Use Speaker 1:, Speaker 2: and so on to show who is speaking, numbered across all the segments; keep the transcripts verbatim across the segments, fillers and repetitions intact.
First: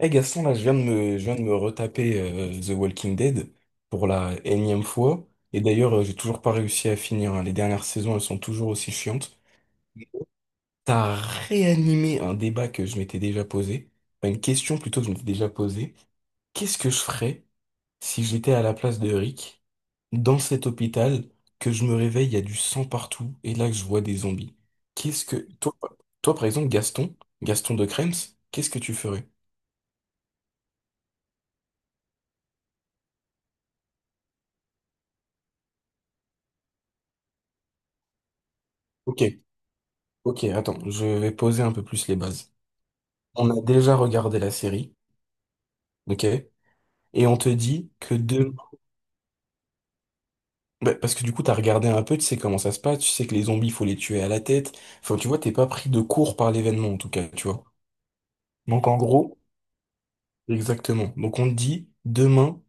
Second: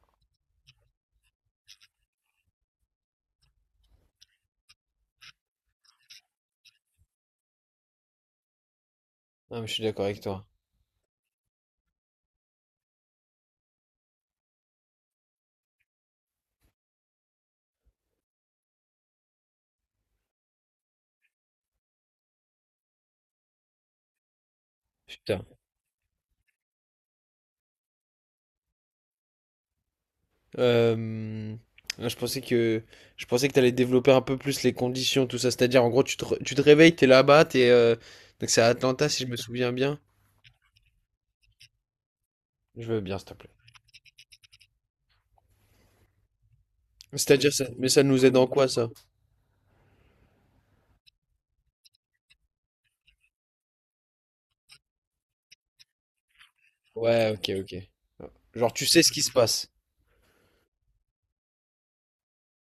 Speaker 1: Eh Gaston, là, je viens de me, je viens de me retaper euh, The Walking Dead pour la énième fois. Et d'ailleurs, euh, j'ai toujours pas réussi à finir, hein. Les dernières saisons, elles sont toujours aussi chiantes.
Speaker 2: Non, mais je suis d'accord avec toi.
Speaker 1: T'as réanimé un débat que je m'étais déjà posé. Enfin, une question plutôt que je m'étais déjà posée. Qu'est-ce que je ferais si j'étais à la place de Rick dans cet hôpital, que je me réveille, il y a du sang partout et là que je vois des zombies? Qu'est-ce que...
Speaker 2: Putain.
Speaker 1: Toi, toi, par exemple, Gaston, Gaston de Krems, qu'est-ce que tu ferais?
Speaker 2: Euh, Là, je pensais que je pensais que t'allais développer un peu plus les conditions, tout ça. C'est-à-dire, en gros, tu te, re- tu te réveilles, t'es là-bas, t'es euh, donc c'est à Atlanta,
Speaker 1: Ok,
Speaker 2: si je me souviens bien.
Speaker 1: Ok, attends, je vais poser un peu plus les bases.
Speaker 2: Je veux bien, s'il te
Speaker 1: On
Speaker 2: plaît.
Speaker 1: a déjà regardé la série, ok? Et on te
Speaker 2: C'est-à-dire ça, mais
Speaker 1: dit
Speaker 2: ça
Speaker 1: que
Speaker 2: nous aide en
Speaker 1: demain...
Speaker 2: quoi ça?
Speaker 1: Bah, parce que du coup, t'as regardé un peu, tu sais comment ça se passe, tu sais que les zombies, faut les tuer à la tête. Enfin, tu vois, t'es pas pris de court par l'événement, en tout cas,
Speaker 2: Ouais,
Speaker 1: tu
Speaker 2: ok,
Speaker 1: vois.
Speaker 2: ok. Genre, tu
Speaker 1: Donc, en
Speaker 2: sais ce qui se
Speaker 1: gros,
Speaker 2: passe.
Speaker 1: exactement. Donc, on te dit, demain,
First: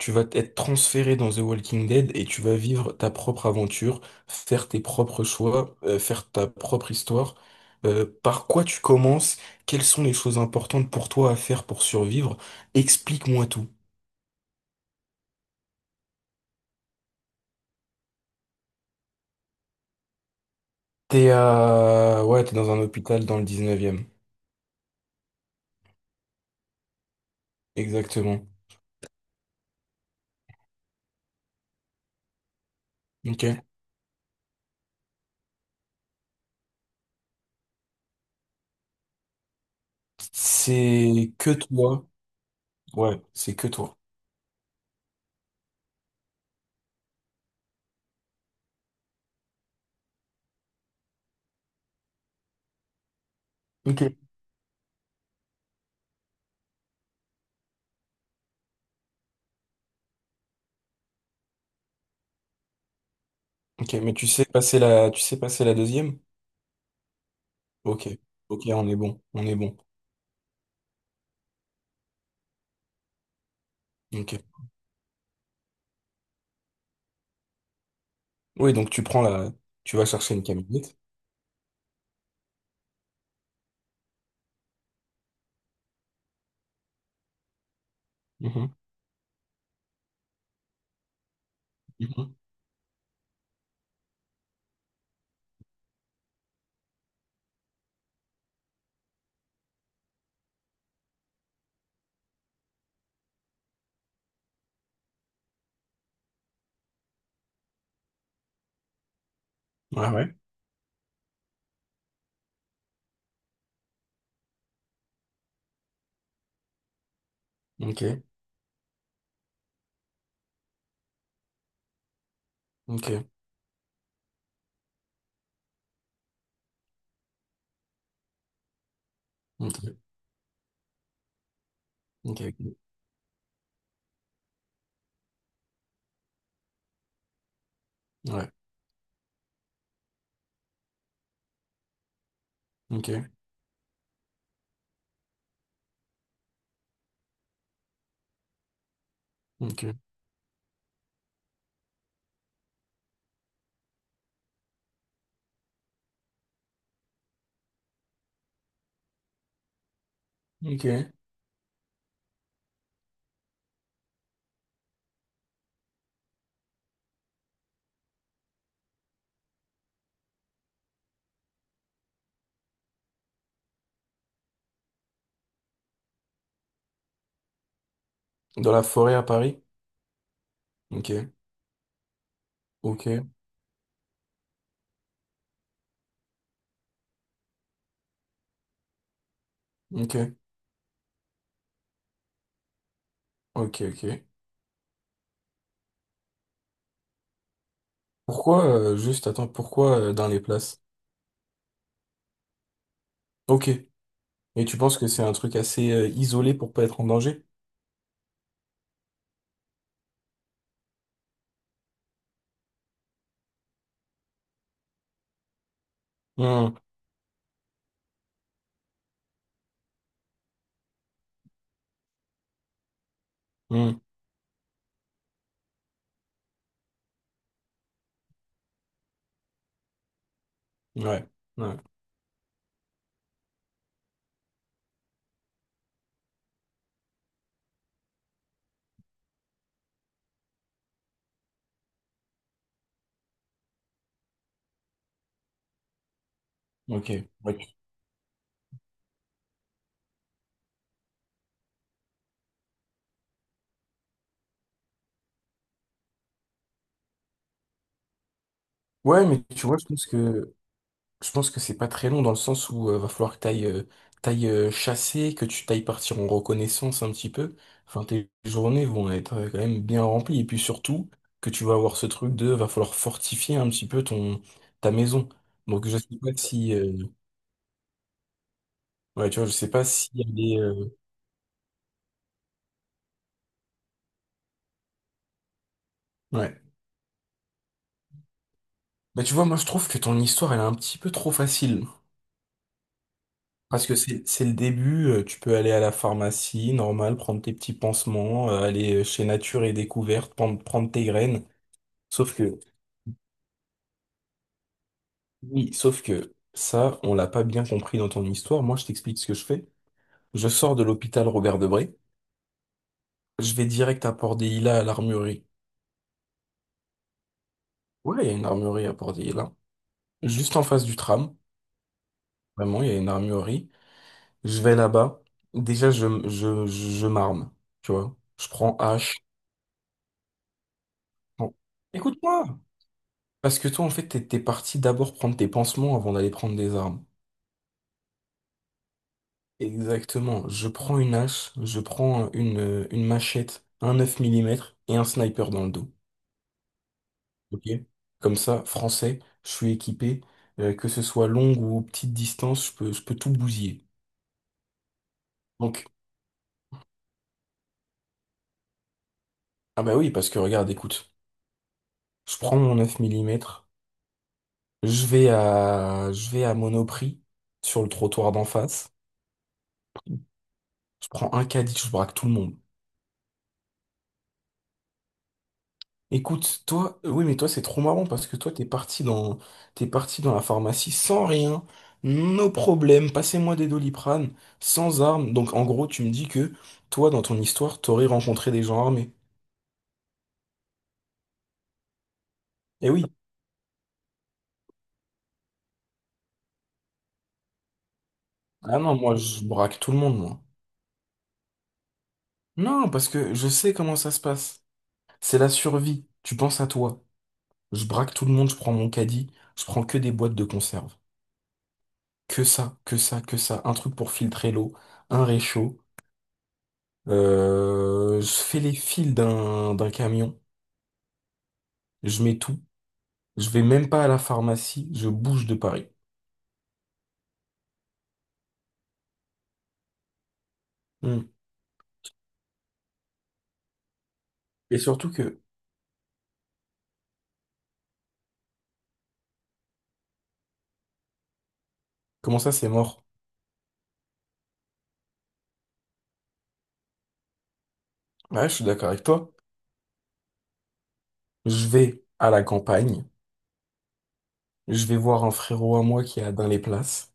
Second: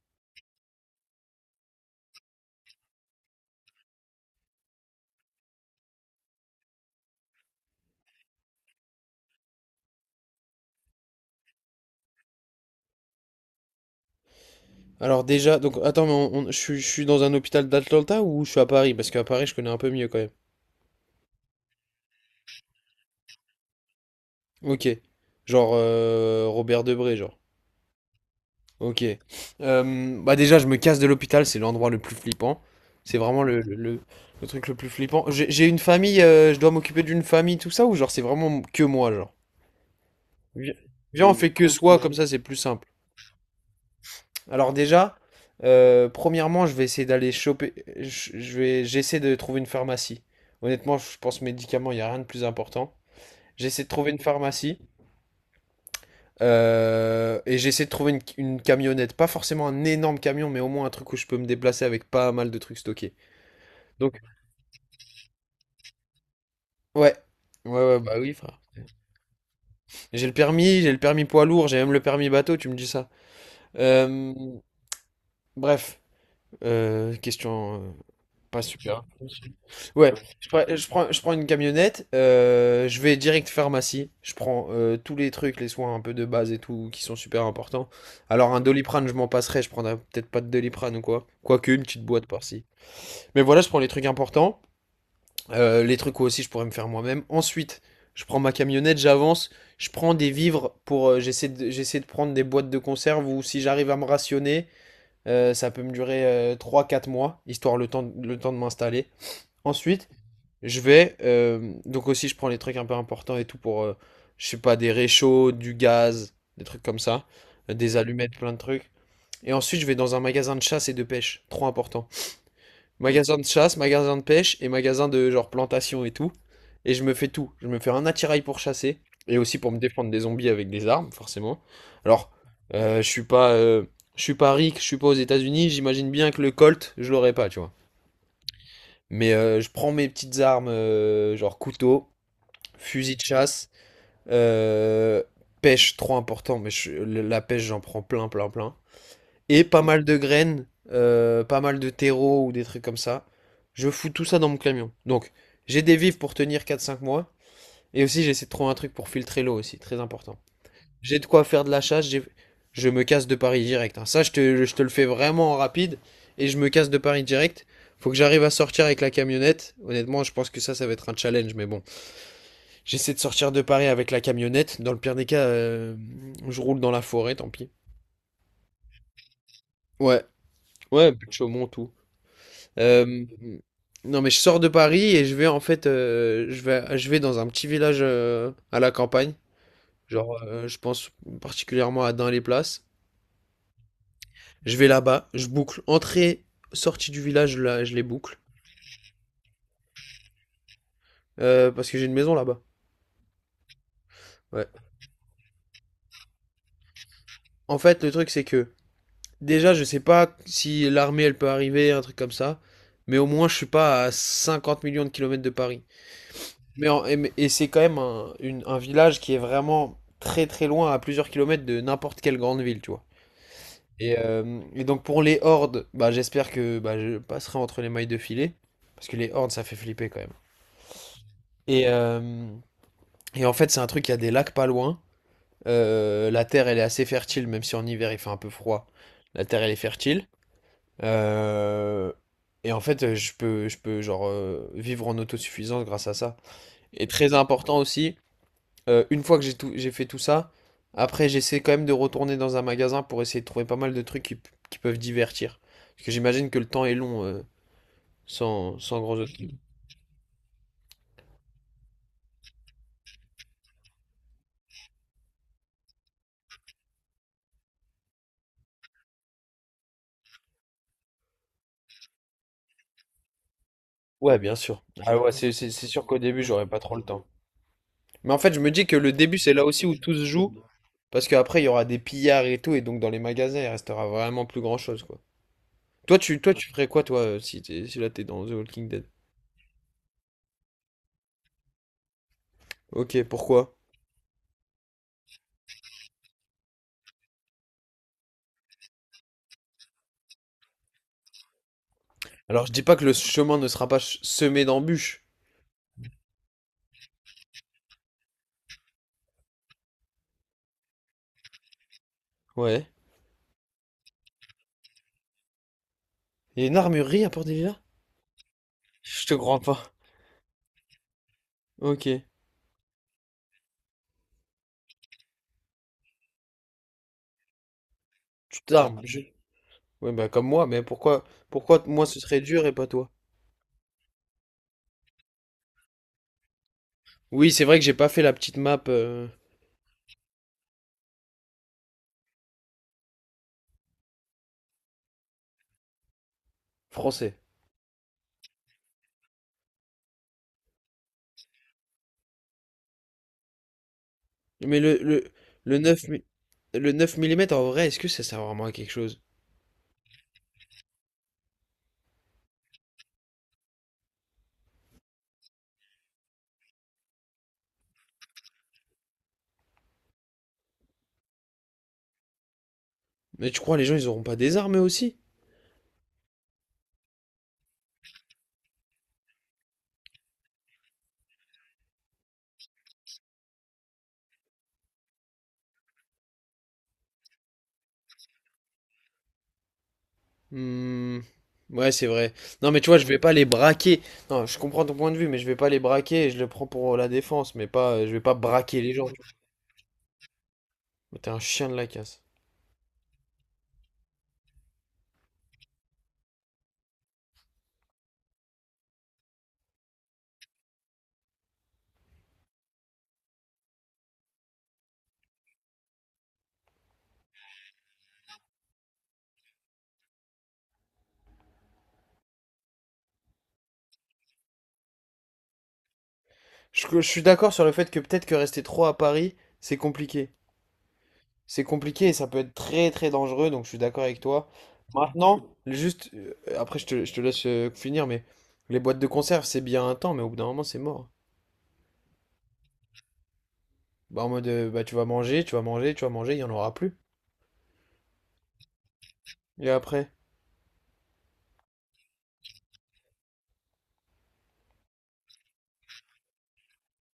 Speaker 1: tu vas être transféré dans The Walking Dead et tu vas vivre ta propre aventure, faire tes propres choix, euh, faire ta propre histoire. Euh, par quoi tu commences? Quelles sont les choses importantes pour toi à faire pour survivre? Explique-moi tout.
Speaker 2: Alors déjà, donc attends, mais on- on- je suis je suis dans un hôpital d'Atlanta ou je suis à Paris? Parce qu'à Paris, je connais un peu mieux quand même.
Speaker 1: T'es à... Ouais, t'es dans un hôpital dans le dix-neuvième.
Speaker 2: Ok. Genre euh, Robert Debré, genre.
Speaker 1: Exactement.
Speaker 2: Ok. Euh, bah déjà, je me casse de l'hôpital, c'est l'endroit le plus flippant. C'est vraiment le,
Speaker 1: Ok.
Speaker 2: le, le- le truc le plus flippant. J'ai j'ai une famille, euh, je dois m'occuper d'une famille, tout ça, ou genre c'est vraiment que moi, genre. Vi- Viens,
Speaker 1: C'est
Speaker 2: on
Speaker 1: que
Speaker 2: fait que soi,
Speaker 1: toi.
Speaker 2: comme ça c'est plus simple.
Speaker 1: Ouais, c'est que toi.
Speaker 2: Alors déjà, euh, premièrement, je vais essayer d'aller choper, je je vais, j'essaie de trouver une pharmacie. Honnêtement, je pense médicaments, il n'y a rien de plus important. J'essaie de trouver
Speaker 1: Ok.
Speaker 2: une pharmacie. Euh, et j'ai essayé de trouver une, une camionnette, pas forcément un énorme camion, mais au moins un truc où je peux me déplacer avec pas mal de trucs stockés.
Speaker 1: Ok, mais
Speaker 2: Donc,
Speaker 1: tu sais passer la... Tu sais passer la deuxième?
Speaker 2: ouais. Ouais, ouais,
Speaker 1: Ok.
Speaker 2: bah oui, frère.
Speaker 1: Ok, on est bon. On est bon.
Speaker 2: J'ai le permis, j'ai le permis poids lourd, j'ai même le permis bateau, tu me dis ça. Euh,
Speaker 1: Ok.
Speaker 2: Bref, euh, question euh, pas
Speaker 1: Oui, donc tu
Speaker 2: super.
Speaker 1: prends la, tu vas
Speaker 2: Ouais,
Speaker 1: chercher une
Speaker 2: je, prends, je
Speaker 1: camionnette.
Speaker 2: prends- je prends une camionnette, euh, je vais direct pharmacie, je prends euh, tous les trucs, les soins un peu de base et tout, qui sont super importants. Alors un
Speaker 1: Mhm,
Speaker 2: Doliprane, je m'en passerai, je prendrai peut-être pas de Doliprane ou quoi. Quoique une petite boîte
Speaker 1: mhm.
Speaker 2: par-ci. Mais voilà, je prends les trucs importants, euh, les trucs où aussi je pourrais me faire moi-même. Ensuite, je prends ma camionnette, j'avance, je prends des vivres pour. Euh, j'essaie de, j'essaie de prendre des boîtes de conserve ou si j'arrive à me rationner, euh, ça peut me durer euh, trois quatre mois, histoire le temps, le temps de m'installer.
Speaker 1: Ouais,
Speaker 2: Ensuite,
Speaker 1: ouais.
Speaker 2: je vais. Euh, donc aussi, je prends les trucs un peu importants et tout pour. Euh, je sais pas, des réchauds, du gaz, des trucs comme ça, euh, des
Speaker 1: Ok,
Speaker 2: allumettes, plein de trucs. Et ensuite, je vais dans un magasin de chasse et de pêche, trop important.
Speaker 1: ok,
Speaker 2: Magasin de chasse, magasin de pêche et magasin de genre plantation et tout. Et je me fais tout. Je me fais un attirail pour chasser et aussi pour me
Speaker 1: ok,
Speaker 2: défendre des zombies avec des armes, forcément. Alors,
Speaker 1: ok.
Speaker 2: euh, je suis pas, euh, je suis pas ric, je suis pas aux États-Unis. J'imagine bien que le Colt, je l'aurais pas, tu vois.
Speaker 1: Ouais,
Speaker 2: Mais euh, je prends mes petites armes, euh, genre couteau,
Speaker 1: ok,
Speaker 2: fusil de chasse, euh, pêche, trop important. Mais je- la pêche, j'en prends plein, plein, plein et pas
Speaker 1: ok,
Speaker 2: mal de graines, euh, pas mal de terreau ou des trucs comme ça. Je fous tout ça dans mon camion. Donc, j'ai des vivres pour tenir quatre cinq mois. Et aussi, j'essaie de trouver un truc pour filtrer l'eau aussi, très important.
Speaker 1: ok.
Speaker 2: J'ai de quoi faire de la chasse, j'ai- je me casse de Paris direct, hein. Ça, je te, je te le fais vraiment en rapide. Et je me casse de Paris direct. Faut que j'arrive à sortir avec la camionnette. Honnêtement, je pense que ça, ça va être un challenge. Mais bon, j'essaie de sortir de Paris avec la camionnette. Dans le pire des cas, euh, je roule dans la forêt, tant pis.
Speaker 1: Dans la forêt à Paris?
Speaker 2: Ouais,
Speaker 1: Ok,
Speaker 2: ouais, plus de Chaumont, tout. Euh,
Speaker 1: ok,
Speaker 2: non, mais je sors de Paris et je vais en fait, euh, je vais, je vais dans un petit village euh, à la campagne.
Speaker 1: ok,
Speaker 2: Genre, euh, je pense particulièrement à Dain-les-Places.
Speaker 1: ok, ok.
Speaker 2: Je vais là-bas, je boucle entrée, sortie du village, là, je les boucle.
Speaker 1: Pourquoi, euh, juste, attends, pourquoi euh, dans les places?
Speaker 2: Euh, parce que j'ai une maison là-bas.
Speaker 1: Ok. Et
Speaker 2: Ouais.
Speaker 1: tu penses que c'est un truc assez euh, isolé pour pas être en danger?
Speaker 2: En fait, le truc c'est que déjà, je sais pas si l'armée elle peut arriver, un truc comme ça, mais au moins je suis pas à cinquante millions de kilomètres de Paris.
Speaker 1: Hmm,
Speaker 2: Mais en- et mais- et c'est quand même un, une- un village qui est vraiment très très loin, à plusieurs kilomètres de n'importe quelle grande ville, tu vois.
Speaker 1: hmm.
Speaker 2: Et, euh, et donc pour les hordes, bah, j'espère que bah, je passerai entre les mailles de filet, parce que les hordes, ça fait flipper quand même.
Speaker 1: Ouais, ouais,
Speaker 2: Et, euh, et en fait, c'est un truc, il y a des lacs pas loin. Euh, la terre, elle est assez fertile, même si en hiver, il fait un peu froid. La terre, elle est fertile. Euh, et en fait, je peux, je peux genre, euh, vivre en autosuffisance grâce à ça. Et
Speaker 1: ok.
Speaker 2: très
Speaker 1: Ouais,
Speaker 2: important aussi, Euh, une fois que j'ai tout, j'ai fait tout ça, après j'essaie quand même de retourner dans un magasin pour essayer de trouver pas mal de trucs qui, qui peuvent divertir. Parce que j'imagine que le temps est long euh, sans, sans grands
Speaker 1: ouais,
Speaker 2: autres.
Speaker 1: mais tu vois, je pense que je pense que c'est pas très long dans le sens où euh, va falloir que t'ailles euh, t'ailles euh, chasser, que tu t'ailles partir en reconnaissance un petit peu. Enfin, tes journées vont être euh, quand même bien remplies. Et puis surtout, que tu vas avoir ce truc de va falloir fortifier un petit peu
Speaker 2: Ouais,
Speaker 1: ton
Speaker 2: bien sûr.
Speaker 1: ta
Speaker 2: Ah
Speaker 1: maison.
Speaker 2: ouais, c'est c'est- c'est
Speaker 1: Donc je
Speaker 2: sûr
Speaker 1: sais
Speaker 2: qu'au
Speaker 1: pas
Speaker 2: début j'aurais
Speaker 1: si
Speaker 2: pas
Speaker 1: euh,
Speaker 2: trop le temps. Mais en fait, je me dis que le
Speaker 1: ouais,
Speaker 2: début
Speaker 1: tu vois, je
Speaker 2: c'est là
Speaker 1: sais pas
Speaker 2: aussi où
Speaker 1: si
Speaker 2: tout se
Speaker 1: elle
Speaker 2: joue,
Speaker 1: est euh,
Speaker 2: parce qu'après il y aura des pillards et tout, et donc dans les magasins il restera vraiment plus grand-chose quoi. Toi tu, toi,
Speaker 1: ouais.
Speaker 2: tu ferais quoi toi euh, si, t'es- si là t'es dans The Walking Dead?
Speaker 1: Bah tu vois, moi je trouve que ton histoire elle est un petit peu trop facile.
Speaker 2: Ok, pourquoi?
Speaker 1: Parce que c'est c'est le début, euh, tu peux aller à la pharmacie, normal, prendre tes petits pansements, euh, aller euh, chez Nature et Découverte, prendre, prendre tes graines. Sauf que,
Speaker 2: Alors je dis pas que le chemin ne sera pas ch- semé d'embûches.
Speaker 1: oui, sauf que ça, on l'a pas bien compris dans ton histoire. Moi, je t'explique ce que je fais. Je sors de l'hôpital Robert Debré.
Speaker 2: Ouais.
Speaker 1: Je vais direct à Port-Dehila à l'armurerie.
Speaker 2: Il y a une armurerie à Port-Delilah?
Speaker 1: Ouais, il y a une armurerie à
Speaker 2: Je te
Speaker 1: Port-Dehila.
Speaker 2: crois pas.
Speaker 1: Juste en face du tram.
Speaker 2: Ok. Tu...
Speaker 1: Vraiment, il y a une armurerie. Je vais là-bas. Déjà, je, je, je, je m'arme. Tu vois? Je
Speaker 2: Ah,
Speaker 1: prends
Speaker 2: t'armes. Comme
Speaker 1: hache.
Speaker 2: je- Ouais, bah comme moi, mais pourquoi,
Speaker 1: Bon.
Speaker 2: pourquoi t- moi ce serait
Speaker 1: Écoute-moi!
Speaker 2: dur et pas toi?
Speaker 1: Parce que toi, en fait, t'es t'es parti d'abord prendre tes pansements avant d'aller prendre des armes.
Speaker 2: Oui, c'est vrai que j'ai pas fait la petite map euh,
Speaker 1: Exactement. Je prends une hache, je prends une, euh, une machette, un neuf millimètres et un sniper dans le dos.
Speaker 2: français.
Speaker 1: Ok? Comme ça, français, je suis équipé, euh, que ce soit longue ou petite distance, je peux, je peux tout bousiller.
Speaker 2: Mais le, le, le
Speaker 1: Donc,
Speaker 2: neuf mi- le neuf millimètres en vrai, est-ce que ça sert vraiment à quelque chose?
Speaker 1: ah bah oui, parce que regarde, écoute, je prends mon neuf millimètres, je vais à, je vais à Monoprix, sur le trottoir d'en face, je prends un caddie, je braque tout le monde.
Speaker 2: Mais tu crois les gens ils auront pas des armes eux aussi?
Speaker 1: Écoute, toi, euh, oui, mais toi, c'est trop marrant parce que toi, t'es parti dans, t'es parti dans la pharmacie sans rien, nos problèmes, passez-moi des Doliprane, sans armes. Donc, en gros, tu me dis que toi, dans ton histoire, t'aurais rencontré des gens armés.
Speaker 2: Hmm, ouais, c'est vrai. Non, mais tu
Speaker 1: Eh
Speaker 2: vois,
Speaker 1: oui.
Speaker 2: je vais pas les braquer. Non, je comprends ton point de vue, mais je vais pas les braquer et je le prends pour la défense, mais pas, je vais pas
Speaker 1: Ah
Speaker 2: braquer les
Speaker 1: non,
Speaker 2: gens. tu
Speaker 1: moi,
Speaker 2: vois.
Speaker 1: je braque tout le monde, moi.
Speaker 2: Mais T'es un chien de la casse.
Speaker 1: Non, parce que je sais comment ça se passe. C'est la survie. Tu penses à toi. Je braque tout le monde, je prends mon caddie, je prends que des boîtes de conserve. Que ça, que ça, que ça. Un truc pour filtrer l'eau, un réchaud. Euh, je fais les fils d'un d'un camion. Je mets tout. Je vais même pas à la pharmacie. Je bouge de Paris.
Speaker 2: Je, je suis d'accord sur le fait que peut-être que rester trop à Paris, c'est compliqué.
Speaker 1: Hmm.
Speaker 2: C'est compliqué et ça peut être très très dangereux, donc je suis d'accord avec toi.
Speaker 1: Et surtout que,
Speaker 2: Maintenant, juste, euh, après je te, je te laisse euh, finir, mais les boîtes de conserve, c'est bien un temps, mais au bout d'un moment, c'est mort.
Speaker 1: comment ça, c'est mort?
Speaker 2: Bah, en mode, euh, bah, tu vas manger, tu vas manger, tu vas manger, il n'y en aura plus.
Speaker 1: Ouais, je suis d'accord avec toi.
Speaker 2: Et après,
Speaker 1: Je vais à la campagne. Je vais voir un frérot à moi qui a dans les places.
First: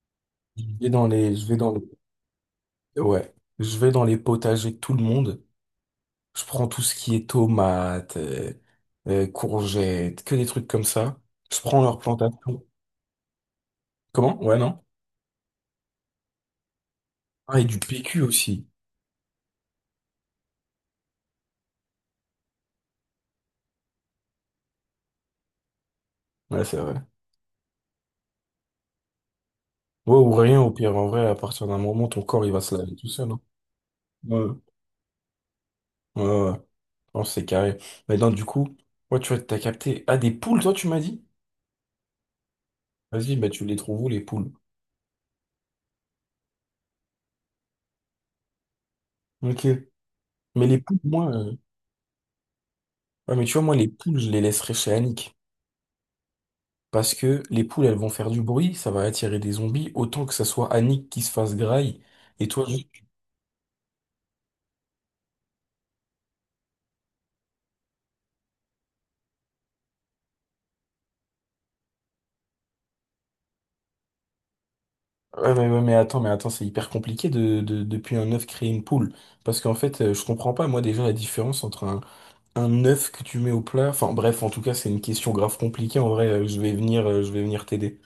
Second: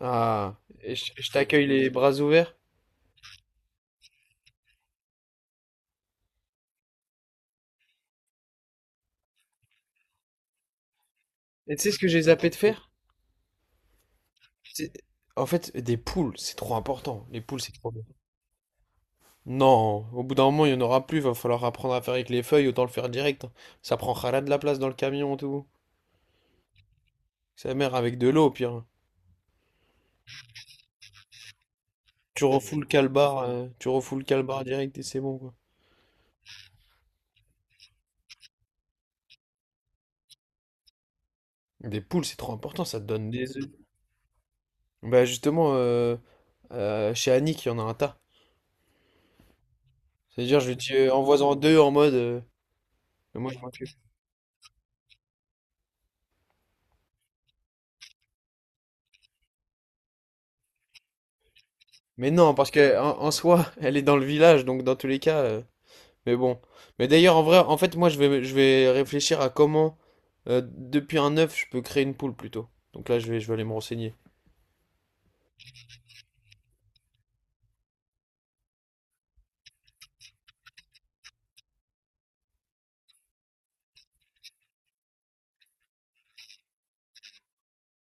Speaker 2: ah,
Speaker 1: Je vais
Speaker 2: et
Speaker 1: dans
Speaker 2: je, je
Speaker 1: les, je vais
Speaker 2: t'accueille
Speaker 1: dans
Speaker 2: les bras ouverts.
Speaker 1: les, ouais, je vais dans les potagers de tout le monde. Je prends tout ce qui est tomates, euh, euh, courgettes, que des trucs comme ça. Je
Speaker 2: Et
Speaker 1: prends
Speaker 2: tu sais ce
Speaker 1: leurs
Speaker 2: que j'ai zappé de
Speaker 1: plantations.
Speaker 2: faire?
Speaker 1: Comment? Ouais, non?
Speaker 2: C'est- En fait, des poules, c'est trop important. Les poules,
Speaker 1: Ah, et
Speaker 2: c'est
Speaker 1: du
Speaker 2: trop...
Speaker 1: P Q aussi.
Speaker 2: Non, au bout d'un moment, il n'y en aura plus, va falloir apprendre à faire avec les feuilles, autant le faire direct. Ça prendra de la place dans le camion, tout.
Speaker 1: Ouais, c'est vrai.
Speaker 2: Sa mère avec de l'eau, au pire.
Speaker 1: Ouais, ou rien, au pire, en vrai, à partir d'un moment, ton
Speaker 2: Tu
Speaker 1: corps, il va se
Speaker 2: refoules le
Speaker 1: laver tout seul,
Speaker 2: calbar,
Speaker 1: hein.
Speaker 2: euh, tu refoules le
Speaker 1: Ouais,
Speaker 2: calbar direct et c'est bon, quoi.
Speaker 1: ouais, ouais, ouais. Non, c'est carré. Mais non, du coup, ouais, tu vois, t'as capté. Ah, des poules, toi, tu m'as dit?
Speaker 2: Des poules, c'est trop important, ça te donne
Speaker 1: Vas-y, bah,
Speaker 2: des œufs.
Speaker 1: tu les trouves où, les poules?
Speaker 2: Bah justement, euh, euh, chez Annick, il y en a un tas.
Speaker 1: Ok.
Speaker 2: C'est-à-dire,
Speaker 1: Mais
Speaker 2: je lui
Speaker 1: les
Speaker 2: dis,
Speaker 1: poules,
Speaker 2: euh,
Speaker 1: moi, euh,
Speaker 2: envoie-en deux en mode... euh,
Speaker 1: ouais, mais
Speaker 2: Moi,
Speaker 1: tu
Speaker 2: je
Speaker 1: vois,
Speaker 2: m'en
Speaker 1: moi, les
Speaker 2: fiche.
Speaker 1: poules, je les laisserai chez Annick. Parce que les poules, elles vont faire du bruit, ça va attirer des zombies, autant que ça soit Annick qui se fasse graille.
Speaker 2: Mais
Speaker 1: Et
Speaker 2: non,
Speaker 1: toi,
Speaker 2: parce
Speaker 1: juste-
Speaker 2: que en, en soi, elle est dans le village, donc dans tous les cas, euh, Mais bon. Mais d'ailleurs, en vrai, en fait, moi, je vais, je vais réfléchir à comment, euh, depuis un œuf, je peux créer une poule plutôt. Donc là, je vais, je vais aller me renseigner.
Speaker 1: ouais, mais, mais, mais attends, mais attends, c'est hyper compliqué de, de, depuis un œuf créer une poule. Parce qu'en fait, euh, je comprends pas, moi, déjà, la différence entre un Un œuf que tu mets au plat? Enfin bref, en tout cas, c'est une question grave compliquée. En vrai, euh, je vais venir, euh, je vais venir t'aider.